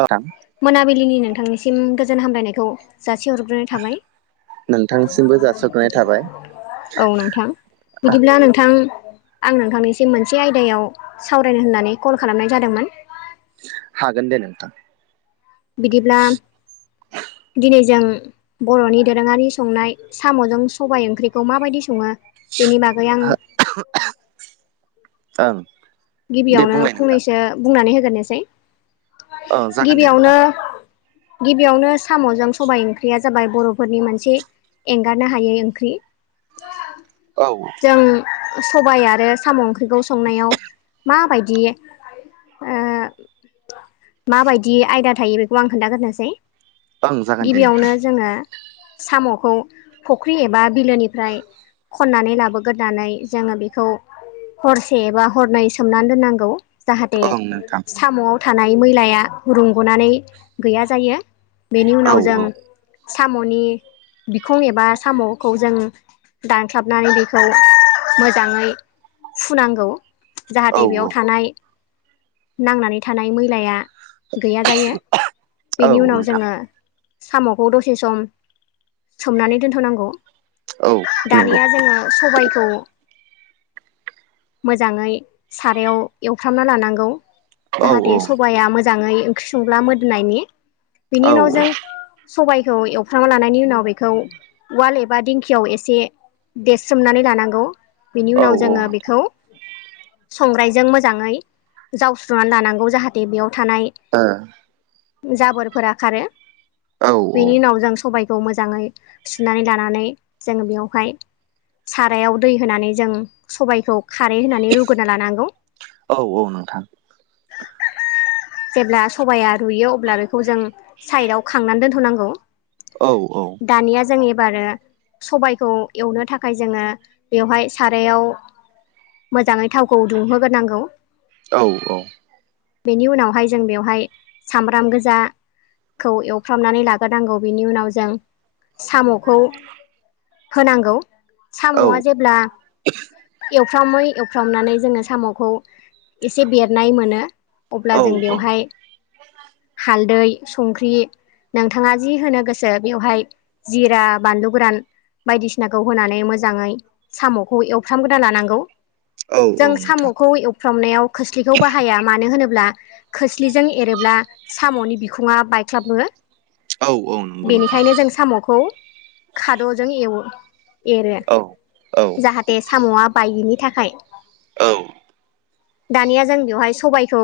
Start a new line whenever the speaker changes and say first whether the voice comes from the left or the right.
right: औ नोंथां
left: मोनाबिलिनि नोंथांनिसिम गोजोन हामलायनायखौ जासिहर
right: नोंथांनिसिमबो जासिहरग्रोनाय थाबाय ।
left: औ नोंथां बिदिब्ला नोंथां आं नोंथांनिसिम मोनसे आयदायाव सावरायनो होननानै कल खालामनाय जादोंमोन ।
right: हागोदेे नोंथां।
left: बिदिब्ला दिनै जों बर'नि दोरोङारि संनाय साम'जों सबाइ ओंख्रिखौ माबायदि सङो? बेनि बागै आं
right: [unintelligible] ओम
left: गिबियावनो फंनैसो बुंनानै होग्रनोसै
right: ओं जागोन दे नोंथां
left: गिबियावनो गिबियावनो साम'जों सबाय ओंख्रिया जाबाय बर'फोरनि मोनसे एंगारनो हायै ओंख्रि।
right: औ ओं
left: जों सबाय आरो साम' ओंख्रिखौ संनायाव माबायदि ओ माबायदि आयदा थायो बेखौ आं खोन्थाग्रोनोसै
right: जागोन दे नोंथां
left: गिबियावनो जोङो साम'खौ फख्रि एबा बिलोनिफ्राय खननानै लाबोग्रोनानै जोङो बेखौ हरसे एबा हरनै सो सोमनानै दोननांगौ जाहाथे
right: ओं नोंथां
left: साम' थानाय मैलाया रुंग'नानै गैया जायो बेनि
right: औ
left: उनाव जों
right: औ
left: साम'नि बिखं एबा साम'खौ जों दानख्लाबनानै बेखौ मोजाङै फुनांगौ।
right: औ
left: जाहाथे बेयाव थानाय नांनानै थानाय मैलाया गैया जायो
right: औ
left: बेनि उनाव
right: नोंथां
left: जोङो साम'खौ दसे सम सोमनानै दोनथ'नांगौ।
right: औ नंगौ
left: दानिया जोङो सबायखौ मोजाङै सारायाव एवफ्रामना लानांगौ
right: औ
left: जाहाथे
right: औ
left: सबाया मोजा जाङै ओंख्रि संब्ला मोदोननायनि
right: औ
left: बिनि उनाव जों सबायखौ एवफ्रांना लानायनि उनाव बेखौ वाल एबा दिंखियाव एसे देरस्रोमनानै लानांगौ बिनि
right: औ
left: उनाव
right: औ
left: जोङो
right: नोंथां
left: बेखौ संग्रायजों मोजाङै जावस्रुनानै लानांगौ जाहाथे बेयाव थानाय जाबोरफोरा खारो
right: औ
left: बेनि उनाव जों सबाय खौ मोजाङै सुनानै लानानै जोङो बेयावहाय सारायाव दै होनानै जों सबायखौ खारै होनानै रुगोना लानांगौ।
right: औ नोंथां
left: जेब्ला सबाया रुयो अब्ला बेखौ जों साइडआव खांनानै दोनथ'नांगौ।
right: औ औ
left: दानिया जों एबारो सबबायखौ एवनो थाखाय जोङो बेवहाय सारायाव मोजाङै थावखौ दुंहोग्रोनांगौ।
right: औ औ
left: बेनि उनावहाय जों बेवहाय सामब्राम गोजा खौ एवफ्रामनानै लाग्रोनांगौ बेनि उनाव जों साम'खौ होनांगौ साम'आ जेब्ला एवफ्रामो एवफ्रामनानै जोङो साम'खौ एसे बेरनाय मोनो अब्ला
right: औ
left: जों बेवहाय हालदै संख्रि नोंथाङा जि होनो गोसो बेवहाय जिरा बानलु गोरान बायदिसिनाखौ होनानै मोजाङै साम'खौ एवफ्रामगोना लानांगौ।
right: औ
left: जों
right: औ नोंथां
left: साम'खौ एवफ्रामनायाव खोस्लिखौ बाहाया मानो होनोब्ला खोस्लिजों एरोब्ला साम'नि बिखुङा बायख्लाबो।
right: औ औ नंगौ नोंथां
left: बेनिखायनो जों साम'खौ खाद'जों एवो एरो।
right: औ औ
left: जाहाथे साम'आ बायैनि थाखाय।
right: औ
left: दानिया जों बेवहाय सबायखौ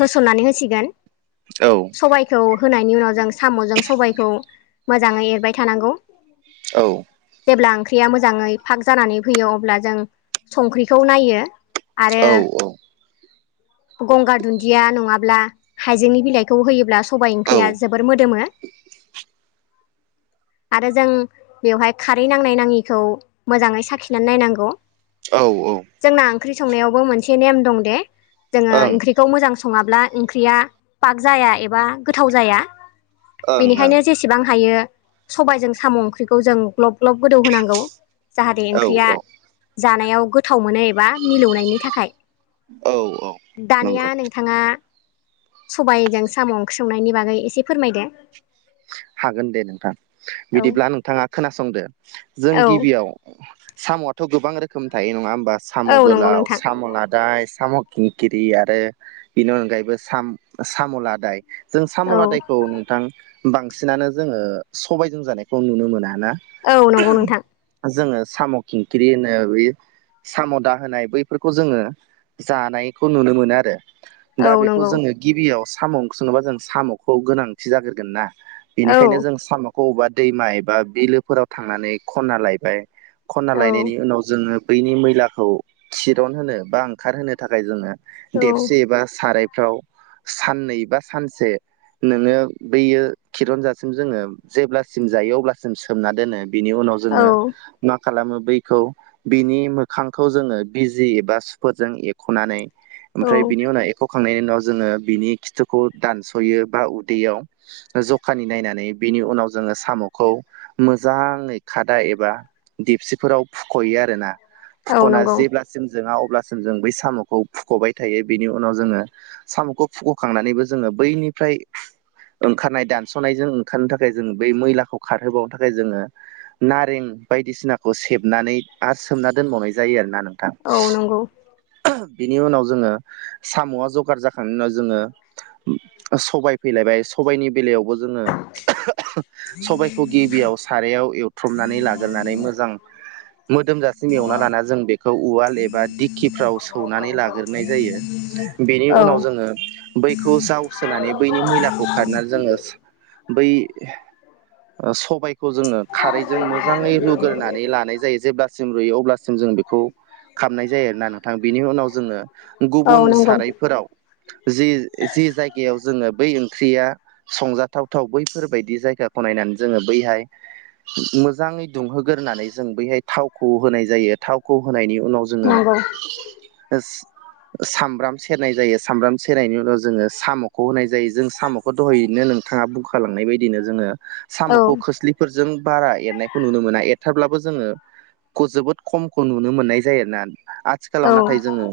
left: होसननानै होसिगोन
right: औ
left: सबायखौ होनायनि उनाव जों साम'जों सबायखौ मोजाङै एरबाय थानांगौ
right: औ
left: जेब्ला ओंख्रिया मोजाङै फाग जानानै फैयो अब्ला जों संख्रिखौ नायो आरो गंगार दुन्दिया नङाब्ला हाइजेंनि बिलाइखौ होयोब्ला सबाइ
right: ओं
left: ओंख्रिया जोबोर मोदोमो आरो जों बेवहाय खारै नांनाय नाङिखौ मोजाङै साखिनानै नायनांगौ।
right: औ औ
left: जोंना ओंख्रि संनायावबो मोनसे नेम दं दे जोङो ओंख्रि खौ मोजां सङाब्ला ओंख्रिया पाग जाया एबा गोथाव जाया। बेनिखायनो जेसेबां हायो सबायजों साम' ओंख्रिखौ जों ग्लब ग्लब गोदौ होनांगौ जाहाथे
right: ओं औ
left: ओंख्रिया
right: औ
left: जानायाव गोथाव मोनो एबा मिलौनायनि थाखाय
right: औ औ नंगौ
left: दानिया नोंथाङा सबायजों साम' ओंख्रिंनायनि बागै एसे फोरमायदो।
right: हागोन दे नोंथां
left: औ
right: बिदिब्ला नोंथाङा खोनासंदो। जों
left: औ
right: गिबियाव साम'आथ' गोबां रोखोम थायो नङा होमबा साम'
left: औ नंगौ
right: गोलाव
left: नोंथां
right: साम' लादाय साम' खिंखिरि आरो बेनि अनगायैबो साम'ला दाय जों साम'
left: औ
right: लादायखौ नोंथां बांसिनानो जोङो सबायजों जानायखौ नुनो मोना ना
left: औ नंगौ नोंथां
right: जोङो साम' खिंख्रि होनो बे साम'दा होनाय बैफोरखौ जोङो जानायखौ नुनो मोनो आरो
left: औ
right: दा बेखौ
left: नंगौ
right: जोङो गिबियाव साम' ओं सङोबा जों साम'खौ गोनांथि जाग्रगोन ना
left: औ
right: बेनिखायनो जों साम'खौ अबेबा दैमा एबा बिलोफोराव थांनानै खना लायबाय खना
left: औ
right: लायनायनि उनाव जोङो बैनि मैलाखौ थिरन होनो बा ओंखारहोनो थाखाय जोङो देबसे एबा सारायफ्राव साननै बा सानसे नोङो बैयो खिरन्जासिम जोङो जेब्लासिम जायो अब्लासिम सोमना दोनो बेनि उनाव जोङो
left: औ
right: म खालामो बैखौ बिनि मोखांखौ जोङो बिजि एबा सुफोरजों एब खनानै
left: औ
right: ओमफ्राय बिनि उनाव एख' खांनायनि उनाव जोङो बिनि खिथुखौ दानस'यो बा उदैयाव जखानि नायनानै बिनि उनाव जोङो साम'खौ मोजाङै खादा एबा दिपसिफोराव फुख'यो आरोना
left: औ
right: फुख'ना
left: नंगौ
right: जेब्ला जों जोङा अब्लासिम जों बै साम'खौ फुख'बाय थायो बेनि उनाव जोङो साम'खौ फुग'खांनानैबो जोङो बैनिफ्राय ओंखारनाय दानस'नायजों ओंखारनो थाखाय जोंङ बै मैलाखौ खारहोबावनो थाखाय जोङो नारें बायदिसिनाखौ सेबनानै आर सोमना दोनबावनाय जायो आरोना नोंथां
left: औ नंगौ
right: बिनि उनाव जोङो साम'आ जगार जाखांनायनि उनाव जोङो सबाय फैलायबाय सबबायनि बेलायावबो जोङो सबायखौ गिबियाव सारायाव एवथ्रमनानै लागोरनानै मोजां मोदोमजासिम एवना लाना जों बे खौ उवाल एबा दिग खिफ्राव सौनानै लाग्रोनाय जायो बेनि
left: औ
right: उनाव जोङो बै खौ जावसोनानै बैनि मैलाखौ खारनानै जोङो बै सबायखौ जोङो खारैजों मोजाङै रुग्रोनानै लानाय जायो जेब्ला सिम रुयो अब्लासिम जों बेखौ खालामनाय जायो आरोना नोंथां बिनि उनाव जोंनो
left: औ
right: गुबुन
left: नंगौ
right: सारायफोराव जि जि जायगायाव जोङो बै ओंख्रिया संजाथावथाव बैफोरबायायदि जायगाखौ नायनानै जोङो बैहाय मोजाङै दुंहोगोरानै जों बैहाय थावखौ होनाय जायो थावखौ होनायनि उनाव जोङो
left: माबा
right: [unintelligible] सामब्राम सेरनाय जायो सामब्राम सेरनायनि उनाव जोङो साम'खौ होनाय जायो जों साम' दहायैनो नोंथाङा बुंखालांनाय बायदिनो जोङो
left: औ
right: साम'खौ खोस्लि फोरजों बारा एरनायखौ नुनो मोना एरथाब्लाबो जोङो खौ जोबोद खमखौ नुनो मोननाय जायो आरो ना। आथिखालाव
left: औ
right: नाथाय जोङो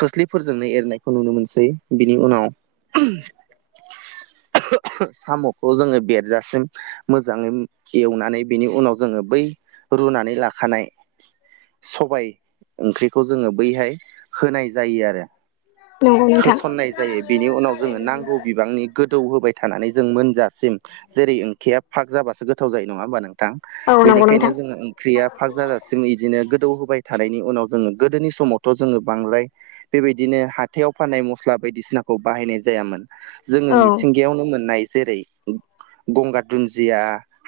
right: खोस्लिफोरजोंनो एरनायखौ नुनो मोनसै बिनि उनाव साम'खौ जोङो बेरजासिम मोजाङै एवनानै बिनि उनाव जोङो बै रुनानै लाखानाय सबाय ओंख्रिखौ जोङो बैहाय होनाय जायो आरो
left: नंगौ नोंथां
right: होसननाय जायो बेनि उनाव जोङो नांगौ बिबांनि गोदौ होबाय थानानै जों मोनजासिम जेरै ओंखेया फाग जाब्लाासो गोथाव जायो नङा होमबा नोंथां
left: औ नंगौ
right: बेनिखायनो
left: नोंथां
right: जों ओंख्रिया फाग जाजासिम बिदिनो गोदौ होबाय थानायनि उनाव जोङो गोदोनि समावथ' जोङो बांद्राय बेबायदिनो हाथायाव फाननाय मस्ला बायदिसिनाखौ बाहायनाय जायामोन। जोङो
left: औ
right: मिथिं बियावनो मोननाय जेरै गंगार दुन्दिया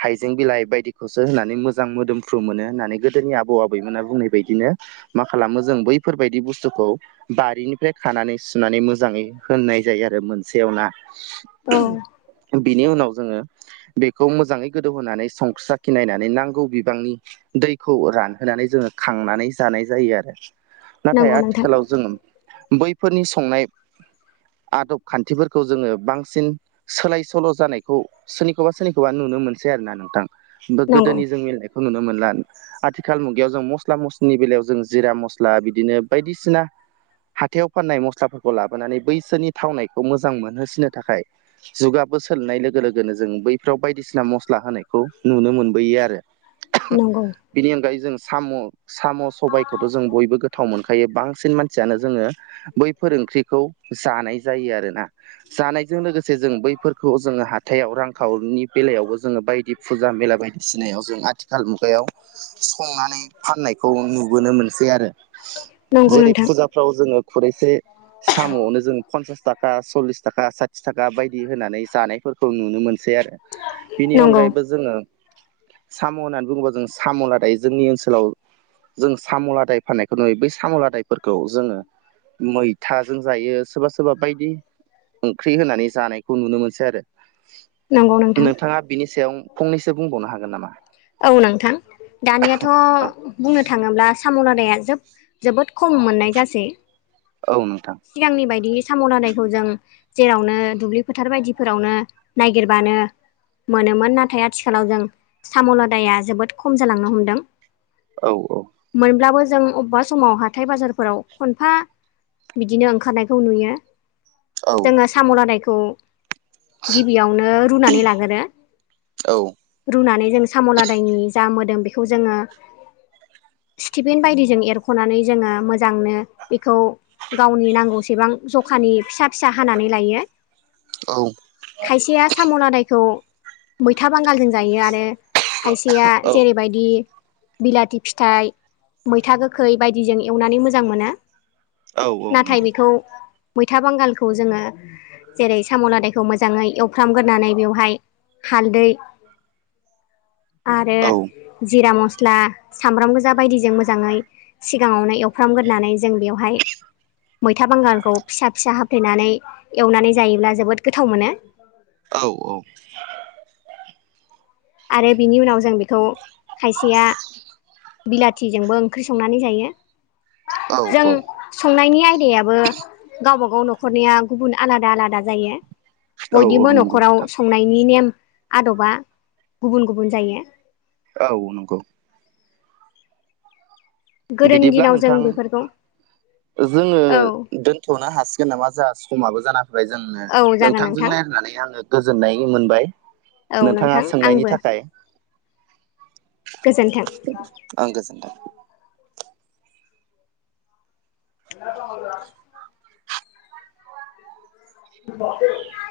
right: हाइजें बिलाइ बायदिखौसो होननानै मोजां मोदोमफ्रु मोनो होननानै गोदोनि आबौ आबैमोना बुंनाय बायदिनो मा खालामो जों बैफोरबायदि बुस्थुखौ बारिनिफ्राय खानानै सुनानै मोजाङै होननाय जायो आरो मोनसेयाव ना?
left: औ
right: बिनि उनाव जोङो बेखौ मोजाङै गोदौहोनानै संख्रा खिनायनानै नांगौ बिबांनि दैखौ रानहोनानै जोङो खांनानै जानाय जायो आरो नाथाय
left: नंगौ नोंथां
right: आथिखालाव जों बैफोरनि संनाय आदब खान्थिफोरखौ जोङो बांसिन सोलाय सोल' जानायखौ सोरनिखौबा सोरनिखौबा नुनो मोनसै आरोना नोंथां।
left: नंगौ
right: गोदोनि जों मिलनायखौ नुनो मोनला आथिखाल मुगायाव जों मस्ला मस्लि नि बेलायाव जों जिरा मस्ला बिदिनो बायदिसिना हाथायाव फाननाय मस्लाफोरखौ लाबोनानै बैसोरनि थावनायखौ मोजां मोनहोसिनो थाखाय जुगाबो सोलोंनाय लोगो लोगोनो जों बैफ्राव बायदिसिना मस्ला होनायखौ नुनो मोनबोयो आरो
left: [inaudible]
right: बिनि अनगायै जों साम' साम' सबायखौथ' जों बयबो गोथाव मोन खायो बांसिन मानसियानो जोङो। बैफोर ओंख्रिखौ जानाय जायो आरोना जानायजों लोगोसे जों बैफोरखौ जोङो हा हाथायाइाव रांखावरिनि बेलायावबो जोङो बायदि फुजा मेला बायदिसिनायाव जों आथिखाल मुगायाव संनानै फाननायखौ नुबोनो मोनसै आरो।
left: नंगौ
right: जेरै
left: नोंथां
right: फुजाफ्राव जोङो खुरैसे साम'नो जों फनसास था थाखा सललिस थाखा साथिस थाखा बायदि होनानै जानायफोरखौ नुनो मोनसै आरो। बिनि
left: नंगौ
right: अनगायैबो जोङो साम' होननानै बुङोबा जों साम'ला दायो जोंनि ओनसोलाव जों साम'लादाय फाननायखौ नुयो बै साम'लादायफोरखौ जोङो मैथाजों जायो सोरबा सोरबा बायदि ओंख्रि होनानै जानायखौ नुनो मोनसै आरो।
left: नंगौ नोंथां
right: नोंथाङा बिनि सायाव फंनैसो बुंबावनो हागोन नामा?
left: औ नोंथां दानियाथ'
right: औ
left: बुंनो थाङोब्ला साम'लदाया जोब जोबोद खम मोननाय जासै
right: औ नोंथां।
left: सिगांनि बायदि साम' दानायखौ जों जेरावनो दुब्लि फोथार बायदिफोरावनो नायागिरबानो मोनोमोन नाथाय आथिखालाव जों सामलदाया जोबोद खम जालांनो हमदों।
right: औ औ।
left: मोनब्लाबो जों अबेबा समाव हाथाय बाजारफोराव खनफा बिदिनो ओंखारनायखौ नुयो
right: औ
left: जोङो साम'लादायखौ गिबियावनो रुनानै लाग्रो।
right: औ
left: रुनानै जों साम'लादायनि जा मोदोम बेखौ जोङो स्टिफिन बायदिजों एरख'नानै जोङो मोजांनो बेखौ गावनि नांगौसेबां जखानि फिसा फिसा हानानै लायो
right: औ
left: खायसेया साम'ना आदायखौ मैथा बांगालजों जायो आरो खायसेया
right: औ
left: जेरै बायदि बिलाथि फिथाइ मैथा गोखै बायदिजों एवनानै मोजां मोनो।
right: औ औ
left: नाथाय
right: नंगौ
left: बेखौ मैथा बांगालखौ जोङो जेरै साम' लादायखौ मोजाङै एवफ्रामग्रोनानै बेवहाय हालदै
right: औ
left: आरो जिरा मस्ला सामब्राम गोजा बायदिजों मोजाङै सिगाङावनो एवफ्रामग्रोनानै जों बेवहाय मैथा बांगालखौ फिसा फिसा हाफ्लेनानै एवनानै जायोब्ला जोबोद गोथाव मोनो [unintelligible]
right: औ औ
left: आरो बिनि उनाव जों बेखौ खायसेया बिलाथिजोंबो ओंख्रि संनानै जायो
right: औ
left: जों
right: औ
left: संनायनि आयदायाबो गावबागाव न'खरनिया गुबुन आलादा आलादा जायो
right: औ औ
left: बयनिबो
right: नंगौ
left: न'खराव
right: नोंथां
left: संनायनि नेम आदबा गुबुन गुबुन जायो
right: औ नोंगौ
left: गोदोनि
right: बिदिब्ला
left: दिनाव जों
right: नोंथां
left: बेफोरखौ
right: जोङो
left: औ
right: दोन थ'नो हासिगोन नामा जा समाबो जानां ओमफ्राय जोंनो
left: औ जागोन
right: नोंथांजों
left: नोंथां
right: रायलायनानै आङो गोजोननाय मोनबाय
left: औ
right: नोंथाङा
left: नोंथां
right: सोंनायनि
left: आंबो
right: थाखाय
left: गोजोनथों
right: ओं गोजोनथों
left: [inaudible] [inaudible]